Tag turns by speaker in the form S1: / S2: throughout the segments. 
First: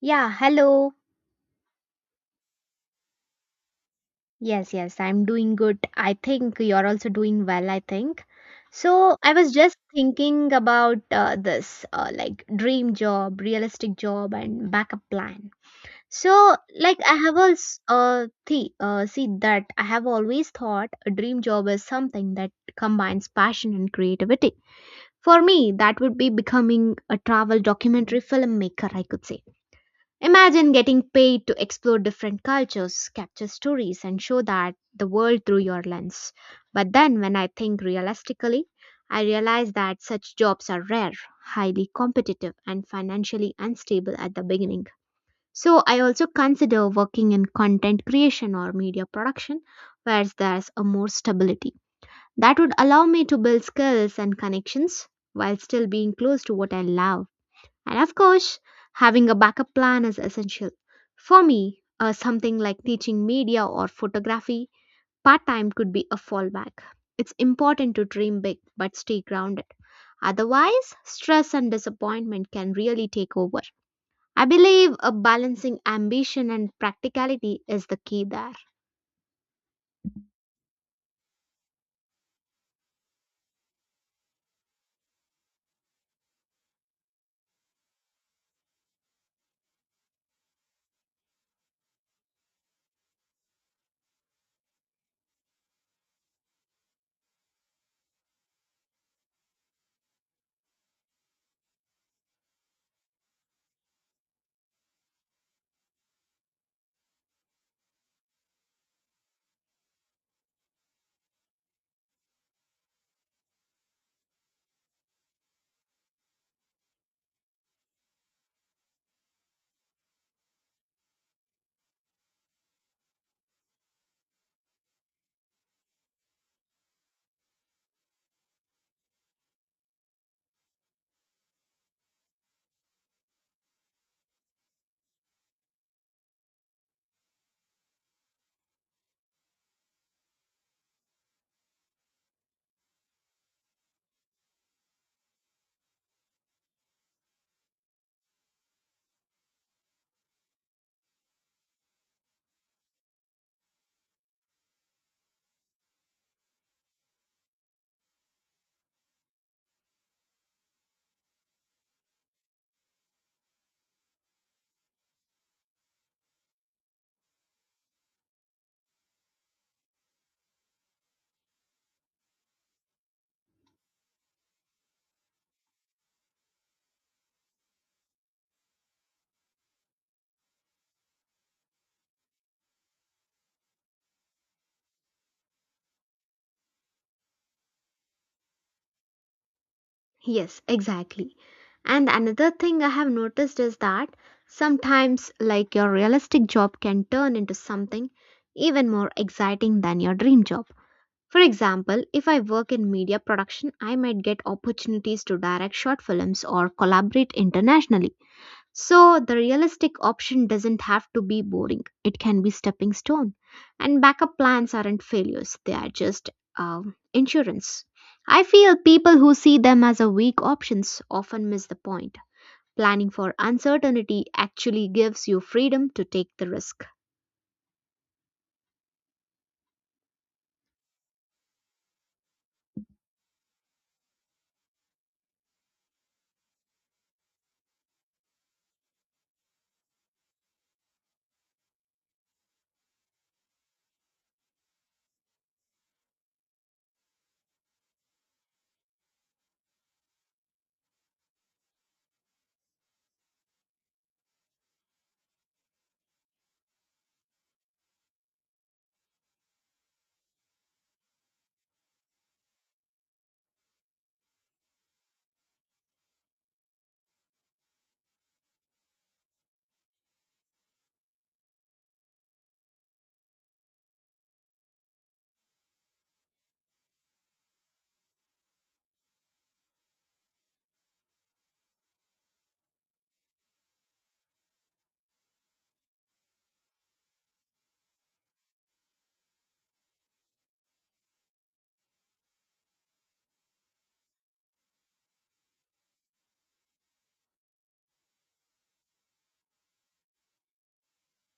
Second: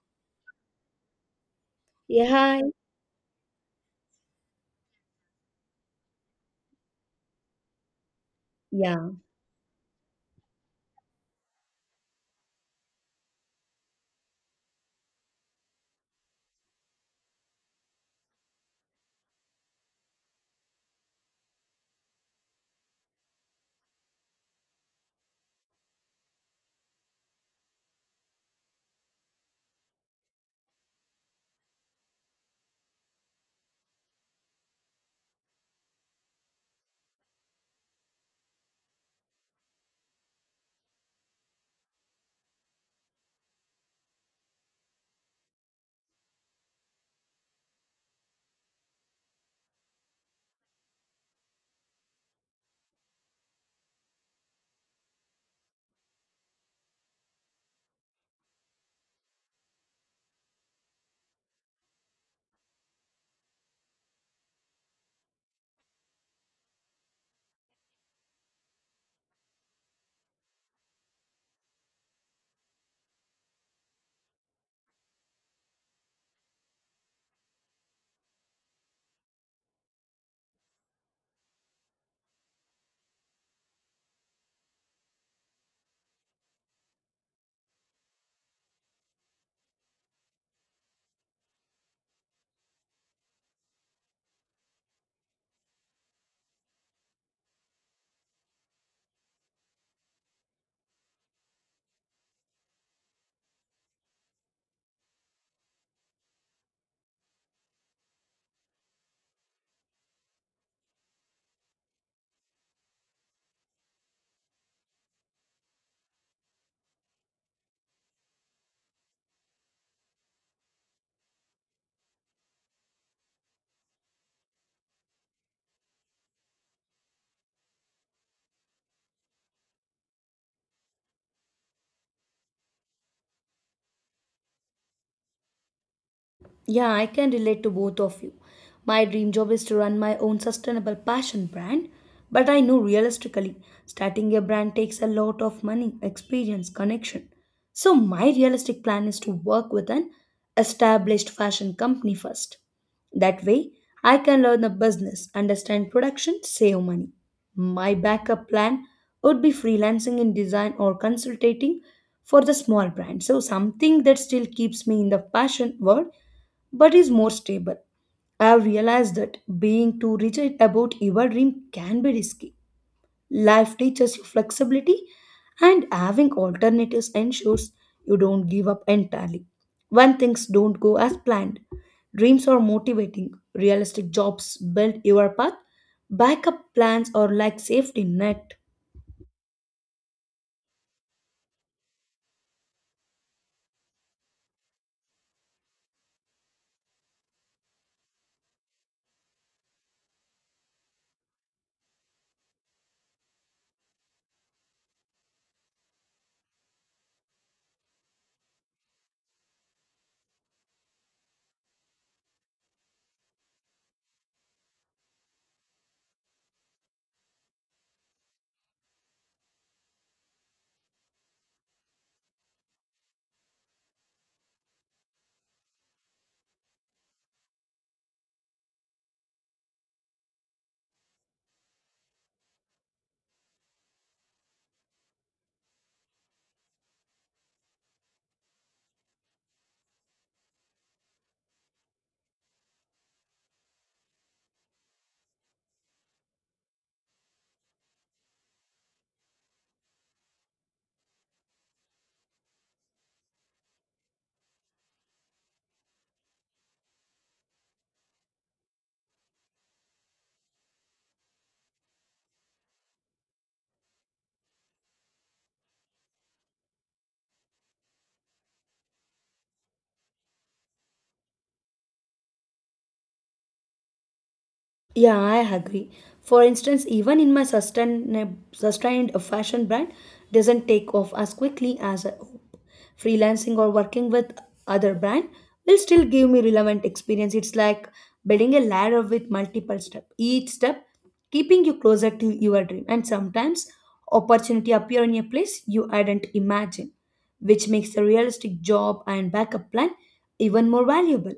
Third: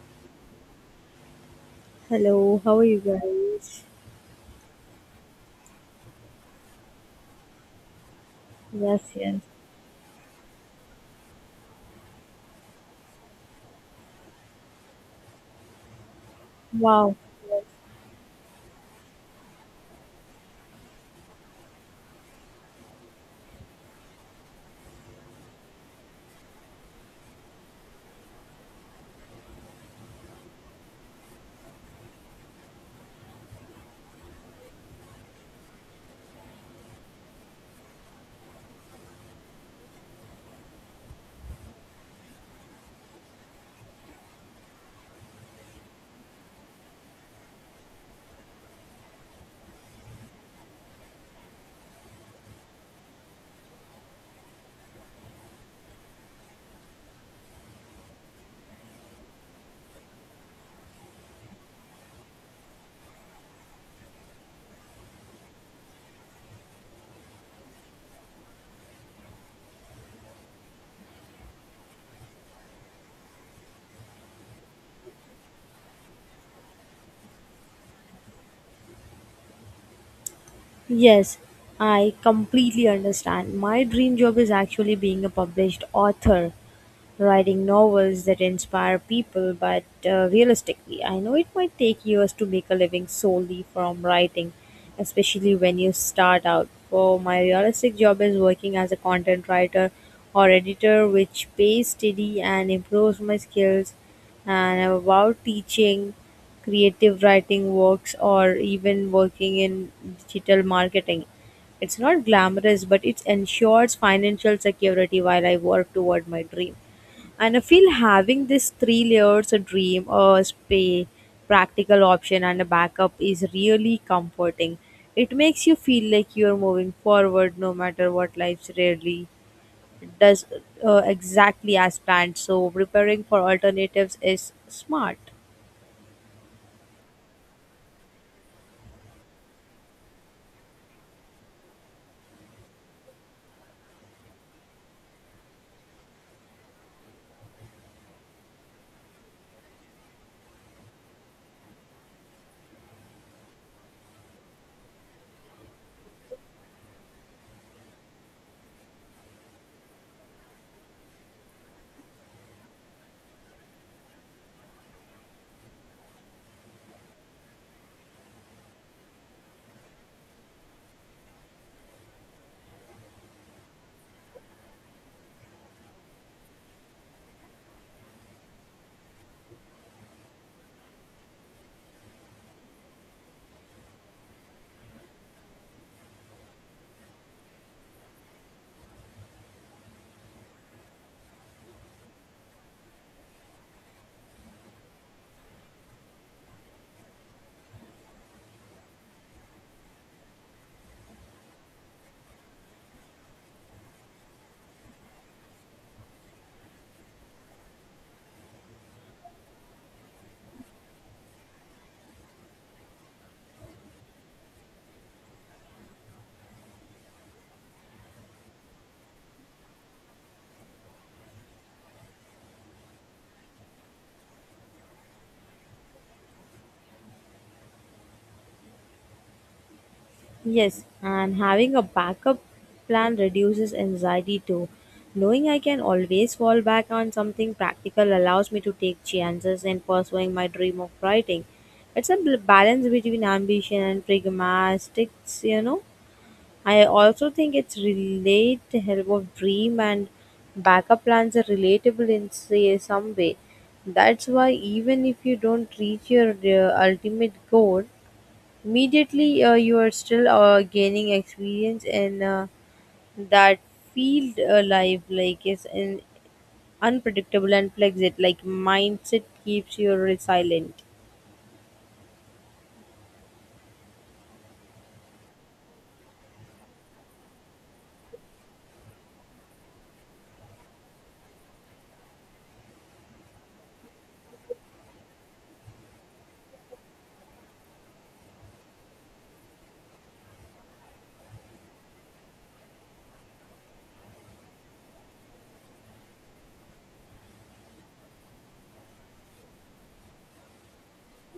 S1: Yeah, hello.
S2: 也嗨
S3: Hello, how are you guys?
S1: Yes, yes, I'm doing good. I think you're also doing well, I think.
S3: Yes,
S2: 呀，
S1: So, I
S3: yes.
S1: was just thinking about this like dream job, realistic job, and backup plan. So, like, I
S3: Wow.
S1: have also see that I have always thought a dream job is something that combines passion and creativity. For me, that would be becoming a travel documentary filmmaker, I could say. Imagine getting paid to explore different cultures, capture stories, and show that the world through your lens. But then, when I think realistically, I realize that such jobs are rare, highly competitive, and financially unstable at the beginning. So, I also consider working in content creation or media production, where there's a more stability. That would allow me to build skills and connections while still being close to what I love. And of course, having a backup plan is essential. For me, something like teaching media or photography part time could be a fallback. It's important to dream big but stay grounded. Otherwise, stress and disappointment can really take over. I believe a balancing ambition and practicality is the key there.
S3: Yes, I completely understand. My dream job is actually being a published author, writing novels that inspire people, but realistically, I know it might take years to make a living solely from writing, especially when you start out. For my realistic job is working as a content writer or editor, which pays steady and improves my skills. And I'm about teaching creative writing works or even working in digital marketing. It's not glamorous, but it ensures financial security while I work toward my dream. And I feel having this three layers a dream, practical option, and a backup is really comforting. It makes you feel like you're moving forward no matter what life's rarely does exactly as planned. So, preparing for alternatives is smart.
S2: Yeah, I can relate to both of you. My dream job is to run my own sustainable passion brand, but I know realistically, starting a brand takes a lot of money, experience, connection. So, my realistic plan is to work with an established fashion company first. That way, I can learn the business, understand production, save money. My backup plan would be freelancing in design or consultating for the small brand. So, something that still keeps me in the fashion world but is more stable. I have realized that being too rigid about your dream can be risky. Life teaches you flexibility, and having alternatives ensures you don't give up entirely when things don't go as planned. Dreams are motivating, realistic jobs build your path, backup plans are like safety net.
S1: Yes, exactly. And another thing I have noticed is that sometimes, like your realistic job can turn into something even more exciting than your dream job. For example, if I work in media production, I might get opportunities to direct short films or collaborate internationally. So the realistic option doesn't have to be boring. It can be stepping stone. And backup plans aren't failures. They are just insurance. I feel people who see them as a weak options often miss the point. Planning for uncertainty actually gives you freedom to take the risk.
S3: Yes, and having a backup plan reduces anxiety too. Knowing I can always fall back on something practical allows me to take chances in pursuing my dream of writing. It's a balance between ambition and pragmatics, you know. I also think it's relate the help of dream and backup plans are relatable in say some way. That's why even if you don't reach your ultimate goal, immediately, you are still gaining experience in that field. Life like is an unpredictable and flexible. Like mindset keeps you resilient.
S2: Yeah, I agree. For instance, even in my sustained fashion brand doesn't take off as quickly as I hope. Freelancing or working with other brand will still give me relevant experience. It's like building a ladder with multiple steps. Each step keeping you closer to your dream. And sometimes opportunity appear in a place you hadn't imagined, which makes the realistic job and backup plan even more valuable.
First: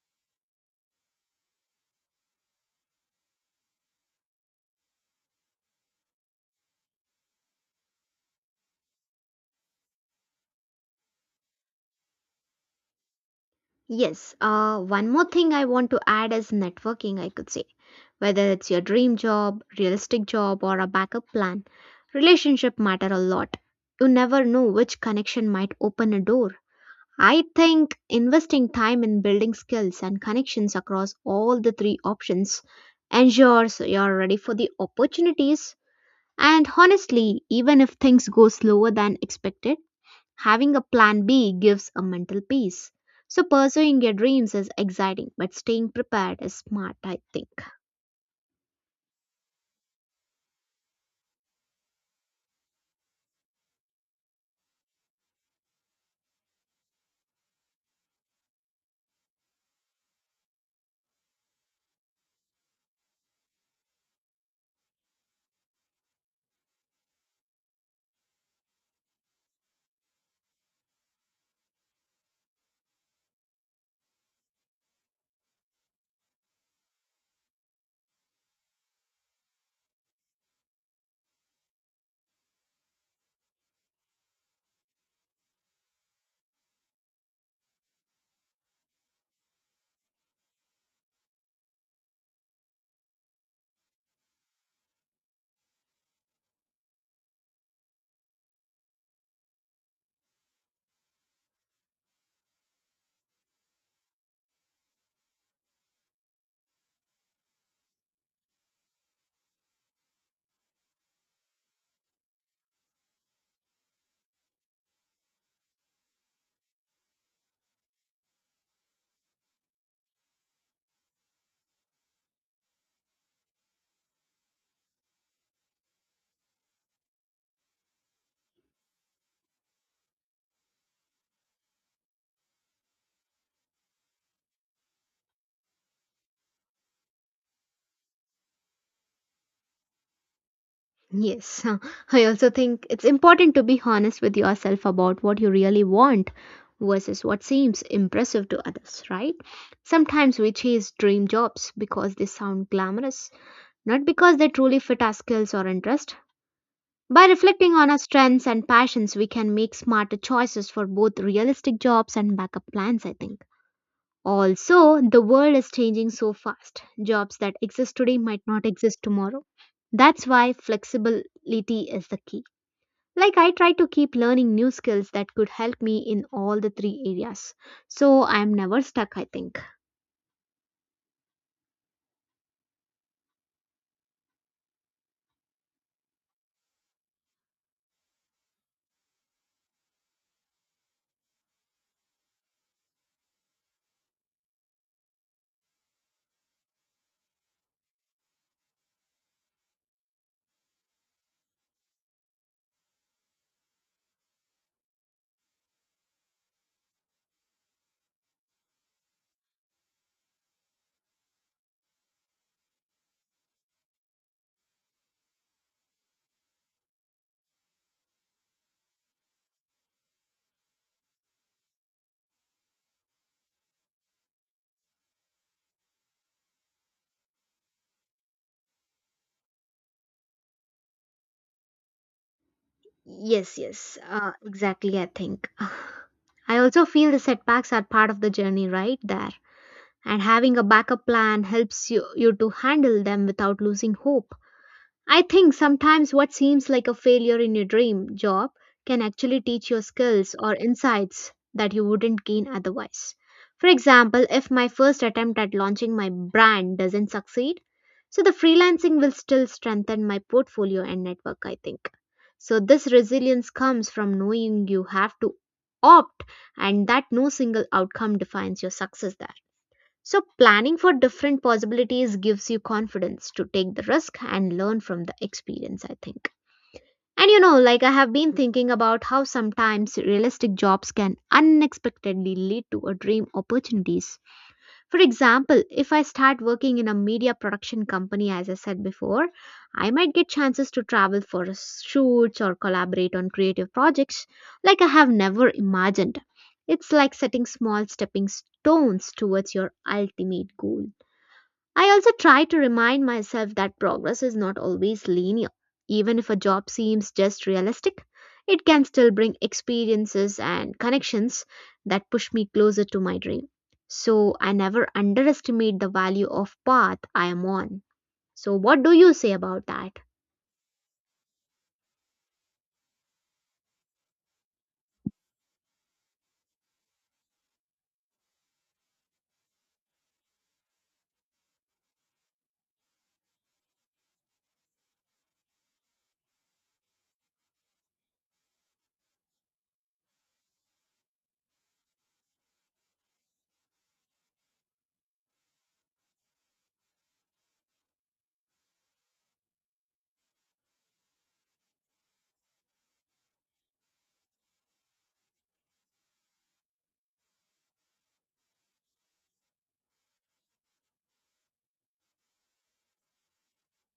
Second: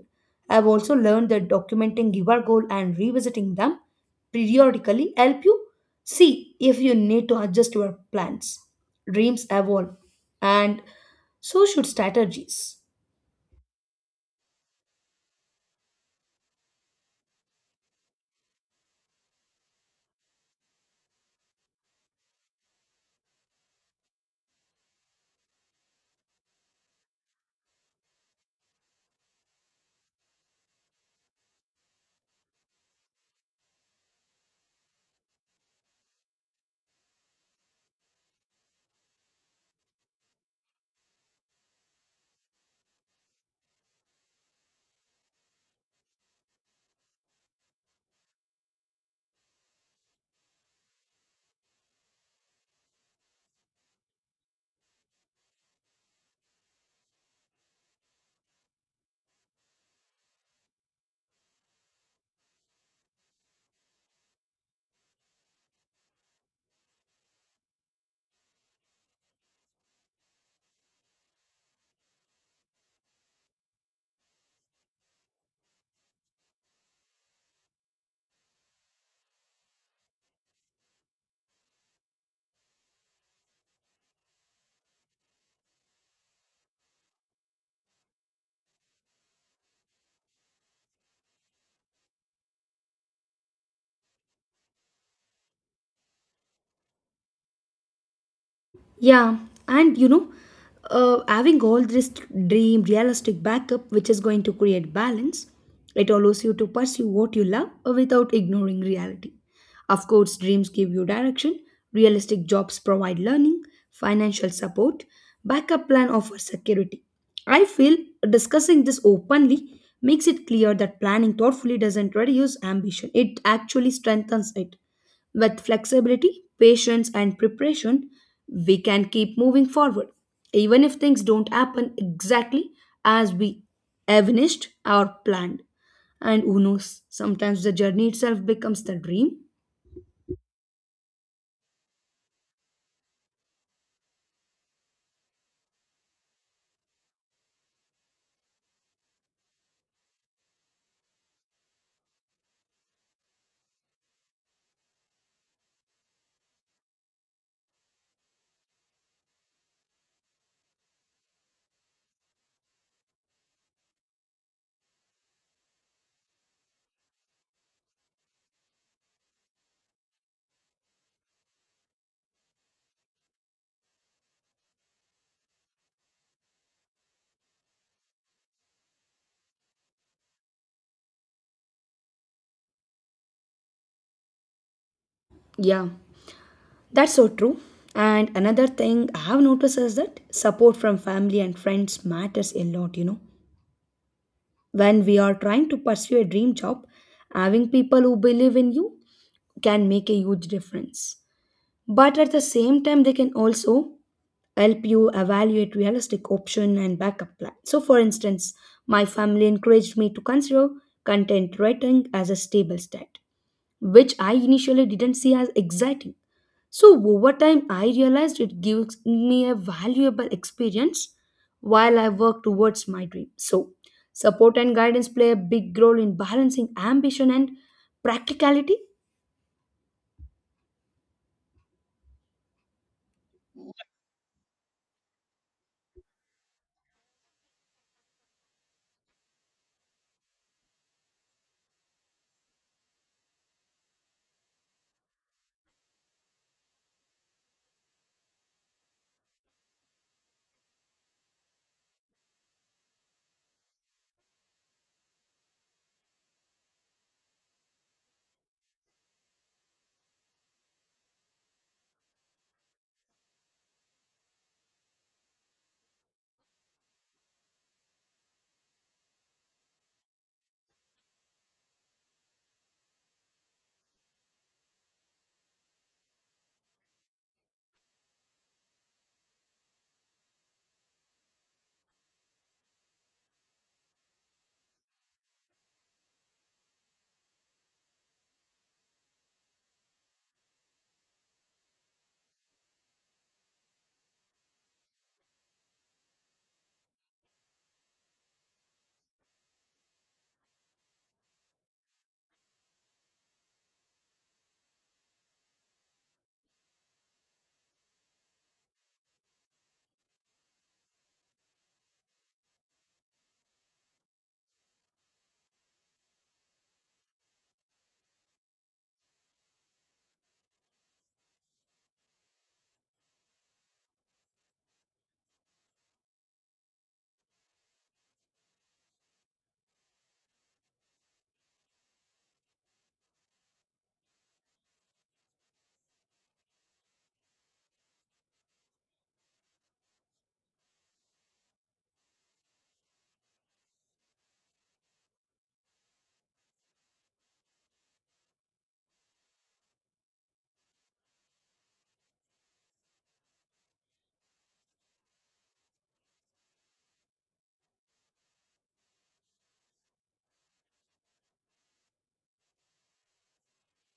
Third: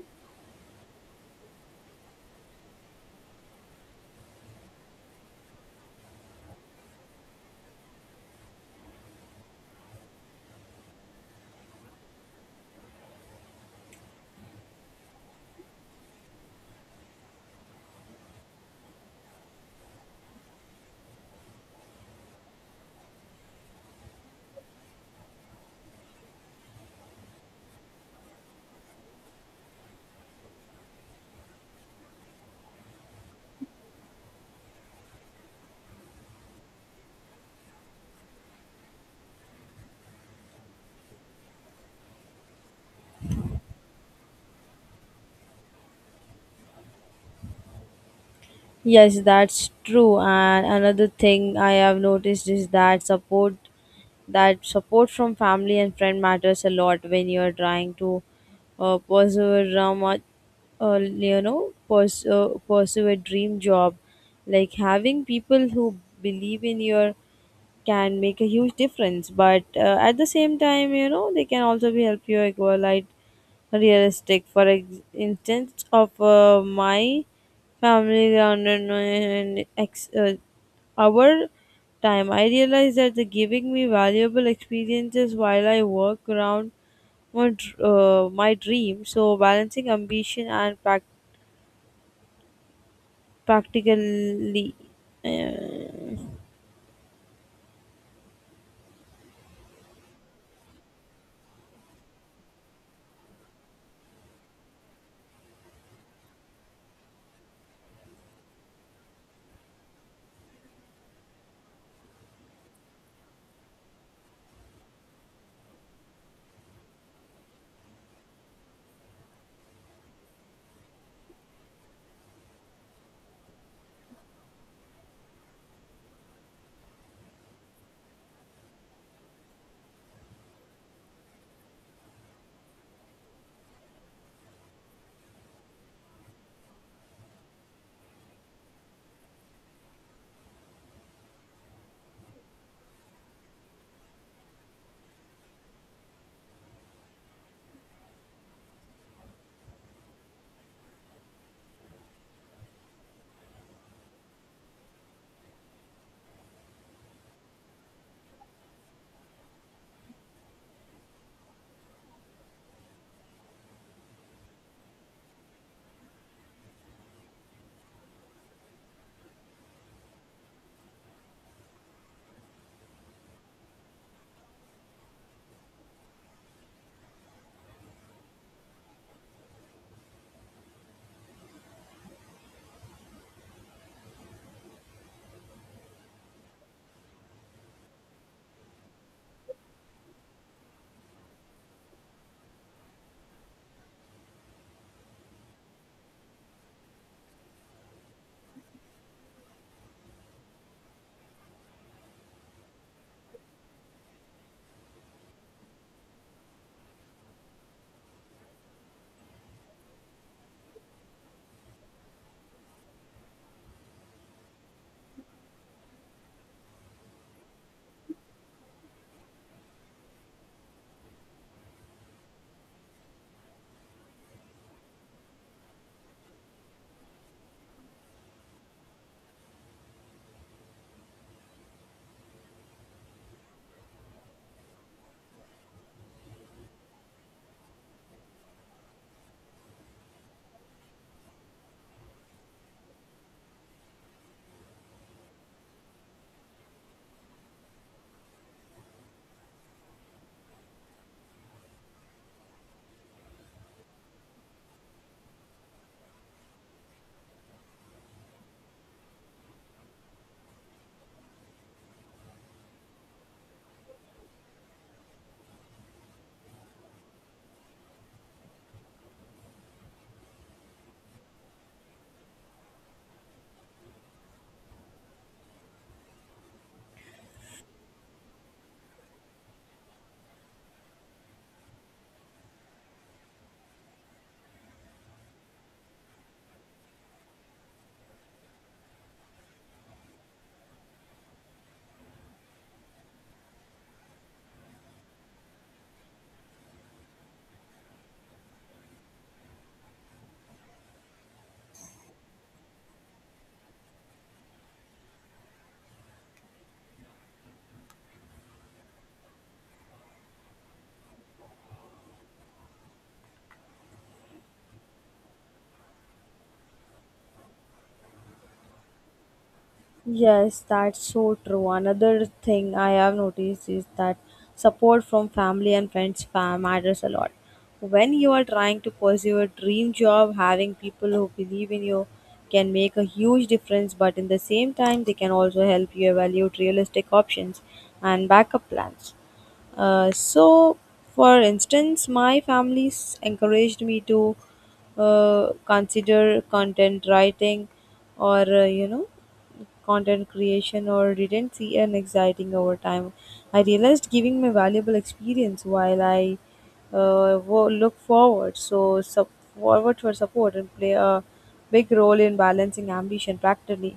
S2: I've also learned that documenting your goal and revisiting them periodically help you see if you need to adjust your plans. Dreams evolve, and so should strategies.
S1: Yes, one more thing I want to add is networking, I could say. Whether it's your dream job, realistic job, or a backup plan, relationship matter a lot. You never know which connection might open a door. I think investing time in building skills and connections across all the three options ensures you're ready for the opportunities. And honestly, even if things go slower than expected, having a plan B gives a mental peace. So pursuing your dreams is exciting, but staying prepared is smart, I think.
S3: Yes, that's true. And another thing I have noticed is that support from family and friend matters a lot when you're trying to pursue a much pursue a dream job. Like having people who believe in your can make a huge difference but at the same time you know they can also be help you equalize realistic for instance of my family around in our time I realized that the giving me valuable experiences while I work around my dream so balancing ambition and practically uh,
S2: Yeah, and you know, having all this dream, realistic backup, which is going to create balance, it allows you to pursue what you love without ignoring reality. Of course, dreams give you direction, realistic jobs provide learning, financial support, backup plan offers security. I feel discussing this openly makes it clear that planning thoughtfully doesn't reduce ambition, it actually strengthens it. With flexibility, patience, and preparation, we can keep moving forward, even if things don't happen exactly as we envisaged or planned. And who knows, sometimes the journey itself becomes the dream.
S1: Yes, I also think it's important to be honest with yourself about what you really want versus what seems impressive to others, right? Sometimes we chase dream jobs because they sound glamorous, not because they truly fit our skills or interest. By reflecting on our strengths and passions, we can make smarter choices for both realistic jobs and backup plans, I think. Also, the world is changing so fast. Jobs that exist today might not exist tomorrow. That's why flexibility is the key. Like, I try to keep learning new skills that could help me in all the three areas. So, I am never stuck, I think.
S2: Yeah, that's so true. And another thing I have noticed is that support from family and friends matters a lot, you know, when we are trying to pursue a dream job, having people who believe in you can make a huge difference. But at the same time they can also help you evaluate realistic option and backup plan. So for instance, my family encouraged me to consider content writing as a stable stat, which I initially didn't see as exciting. So over time I realized it gives me a valuable experience while I work towards my dream. So support and guidance play a big role in balancing ambition and practicality.
S1: Yes, yes, exactly, I think. I also feel the setbacks are part of the journey right there. And having a backup plan helps you to handle them without losing hope. I think sometimes what seems like a failure in your dream job can actually teach you skills or insights that you wouldn't gain otherwise. For example, if my first attempt at launching my brand doesn't succeed, so the freelancing will still strengthen my portfolio and network, I think. So this resilience comes from knowing you have to opt, and that no single outcome defines your success. So, planning for different possibilities gives you confidence to take the risk and learn from the experience, I think. And you know, like I have been thinking about how sometimes realistic jobs can unexpectedly lead to a dream opportunities. For example, if I start working in a media production company, as I said before, I might get chances to travel for shoots or collaborate on creative projects like I have never imagined. It's like setting small stepping stones towards your ultimate goal. I also try to remind myself that progress is not always linear. Even if a job seems just realistic, it can still bring experiences and connections that push me closer to my dream. So I never underestimate the value of path I am on. So what do you say about that?
S3: yes, that's so true. Another thing I have noticed is that support from family and friends matters a lot. When you are trying to pursue a dream job, having people who believe in you can make a huge difference, but in the same time, they can also help you evaluate realistic options and backup plans. So, for instance, my family encouraged me to consider content writing or, you know, content creation or didn't see an exciting over time. I realized giving my valuable experience while I look forward so forward for support and play a big role in balancing ambition practically.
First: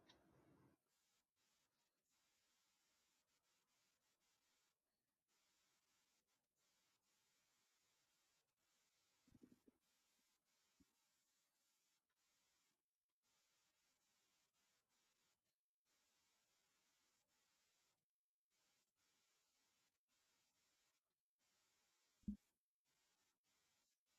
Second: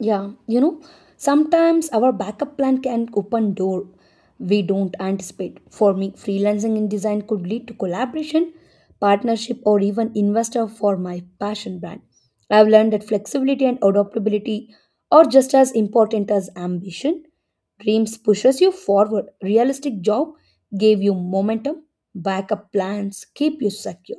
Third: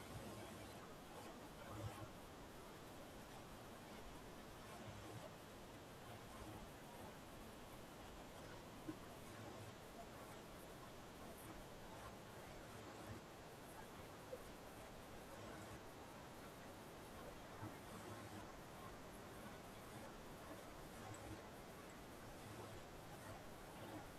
S2: Yeah, you know, sometimes our backup plan can open door we don't anticipate. For me, freelancing in design could lead to collaboration, partnership, or even investor for my passion brand. I've learned that flexibility and adaptability are just as important as ambition. Dreams pushes you forward. Realistic job gave you momentum. Backup plans keep you secure.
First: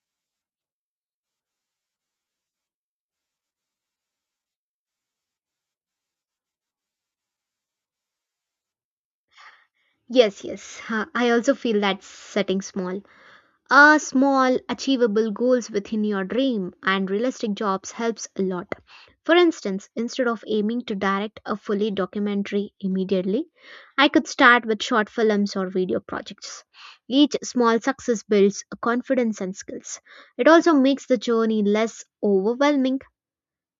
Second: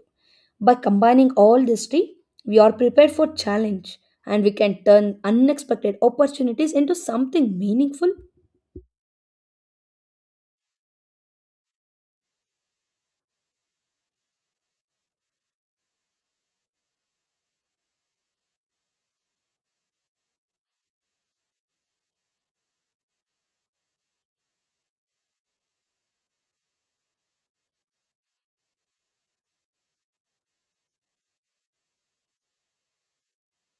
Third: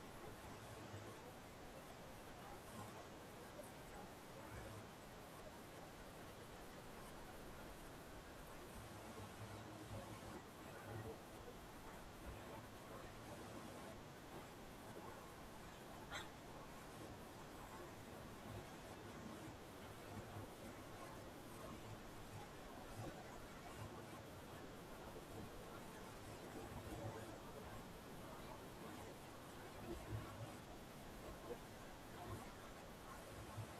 S2: By combining all these three, we are prepared for challenge and we can turn unexpected opportunities into something meaningful.
S1: Yes, yes. Huh, I also feel that setting small achievable goals within your dream and realistic jobs helps a lot. For instance, instead of aiming to direct a fully documentary immediately, I could start with short films or video projects. Each small success builds confidence and skills. It also makes the journey less overwhelming.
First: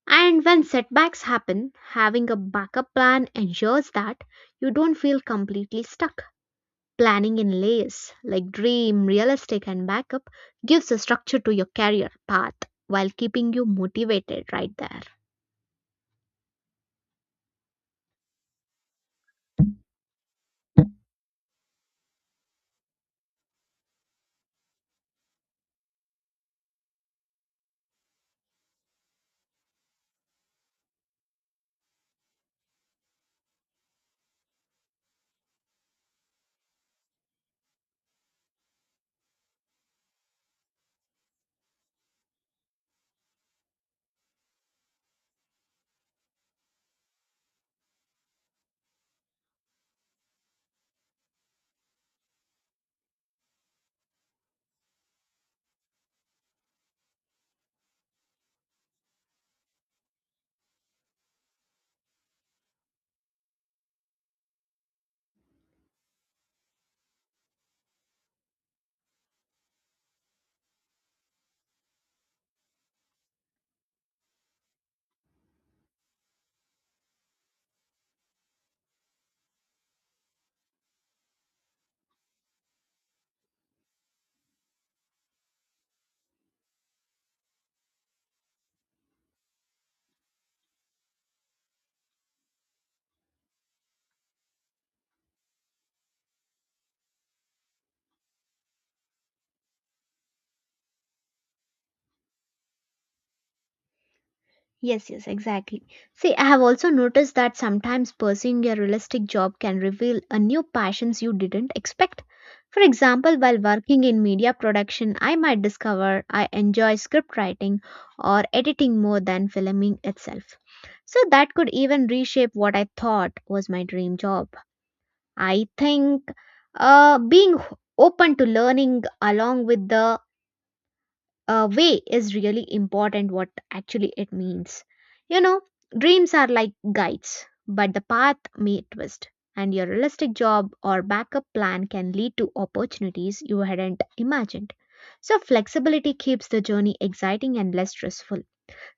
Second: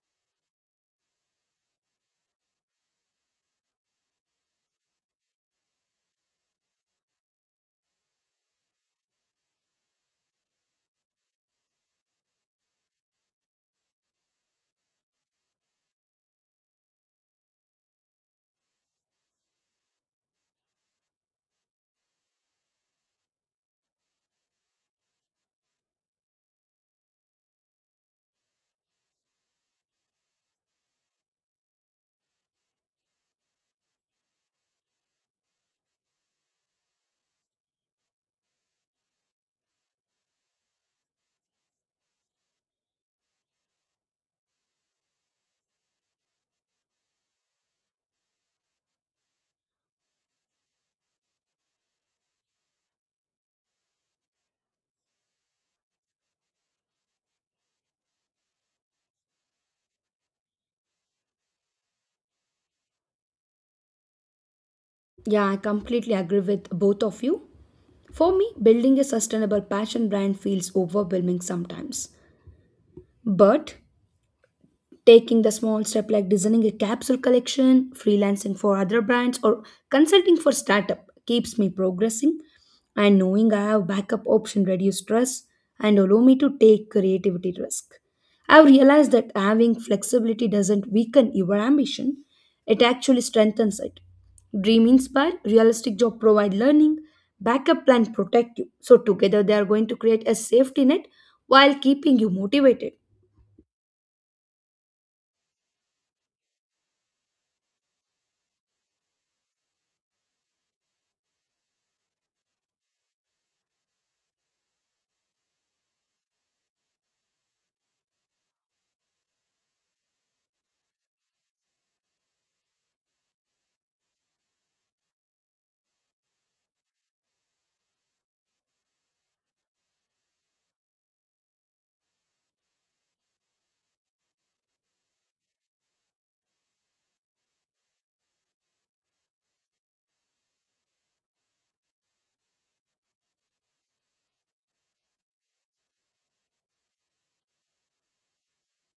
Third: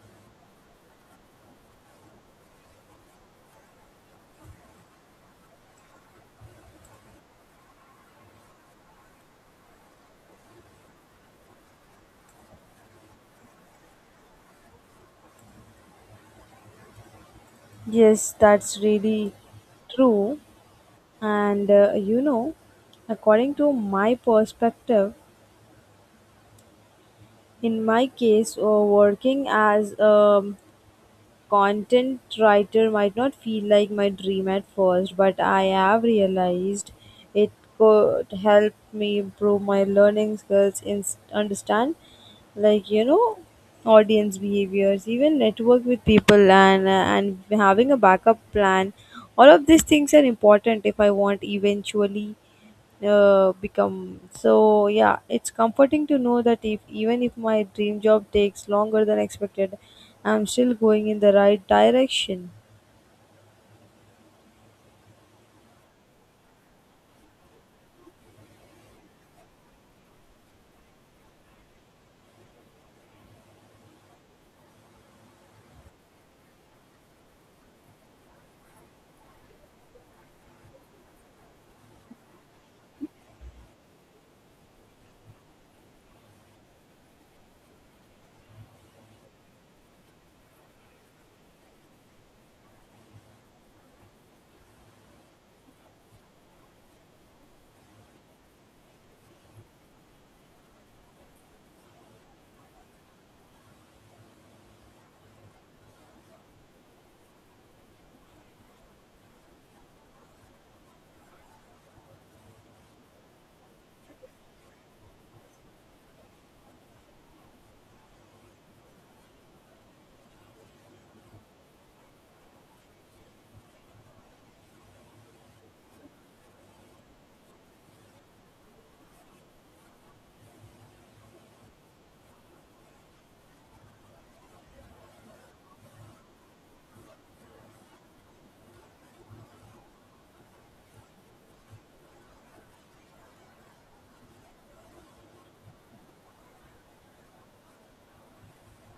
S1: And when setbacks happen, having a backup plan ensures that you don't feel completely stuck. Planning in layers like dream, realistic, and backup gives a structure to your career path while keeping you motivated right there.
S3: Yes, that's really true. And you know, according to my perspective, in my case, working as a content writer might not feel like my dream at first, but I have realized it could help me improve my learning skills in understand like you know audience behaviors even network with people and and having a backup plan all of these things are important if I want eventually become so yeah it's comforting to know that if even if my dream job takes longer than expected, I'm still going in the right direction.
S2: Yeah, I completely agree with both of you. For me, building a sustainable passion brand feels overwhelming sometimes. But taking the small step like designing a capsule collection, freelancing for other brands, or consulting for startup keeps me progressing. And knowing I have backup option reduce stress and allow me to take creativity risk. I've realized that having flexibility doesn't weaken your ambition; it actually strengthens it. Dream inspire, realistic job provide learning, backup plan protect you. So together they are going to create a safety net while keeping you motivated.
S1: Yes, yes, exactly. See, I have also noticed that sometimes pursuing a realistic job can reveal a new passions you didn't expect. For example, while working in media production, I might discover I enjoy script writing or editing more than filming itself. So that could even reshape what I thought was my dream job. I think being h- open to learning along with the way is really important what actually it means. You know, dreams are like guides, but the path may twist, and your realistic job or backup plan can lead to opportunities you hadn't imagined. So, flexibility keeps the journey exciting and less stressful.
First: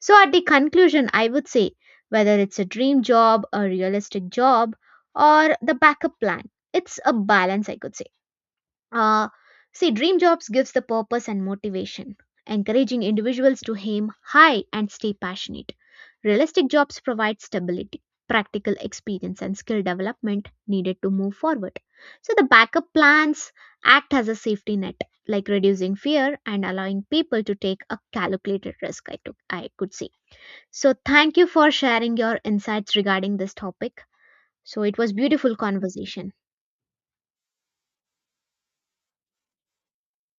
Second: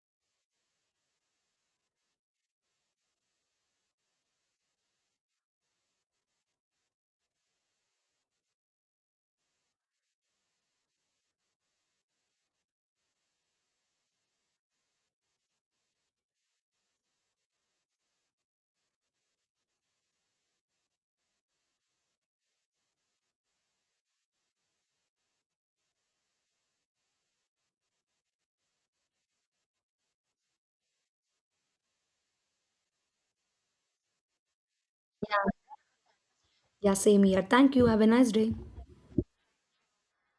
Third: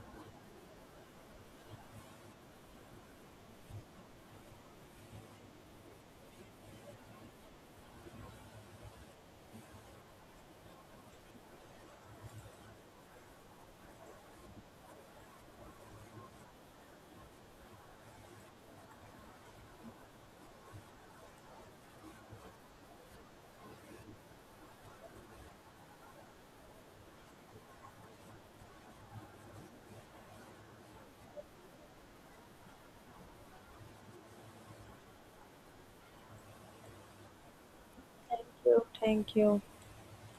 S1: So, at the conclusion, I would say whether it's a dream job, a realistic job, or the backup plan, it's a balance, I could say. uh, See, dream jobs gives the purpose and motivation, encouraging individuals to aim high and stay passionate. Realistic jobs provide stability, practical experience, and skill development needed to move forward. So the backup plans act as a safety net, like reducing fear and allowing people to take a calculated risk. I took, I could see. So thank you for sharing your insights regarding this topic. So it was beautiful conversation.
S2: Yeah, same here. Thank you. Have a nice
S3: Thank
S2: day.
S3: you. Thank you.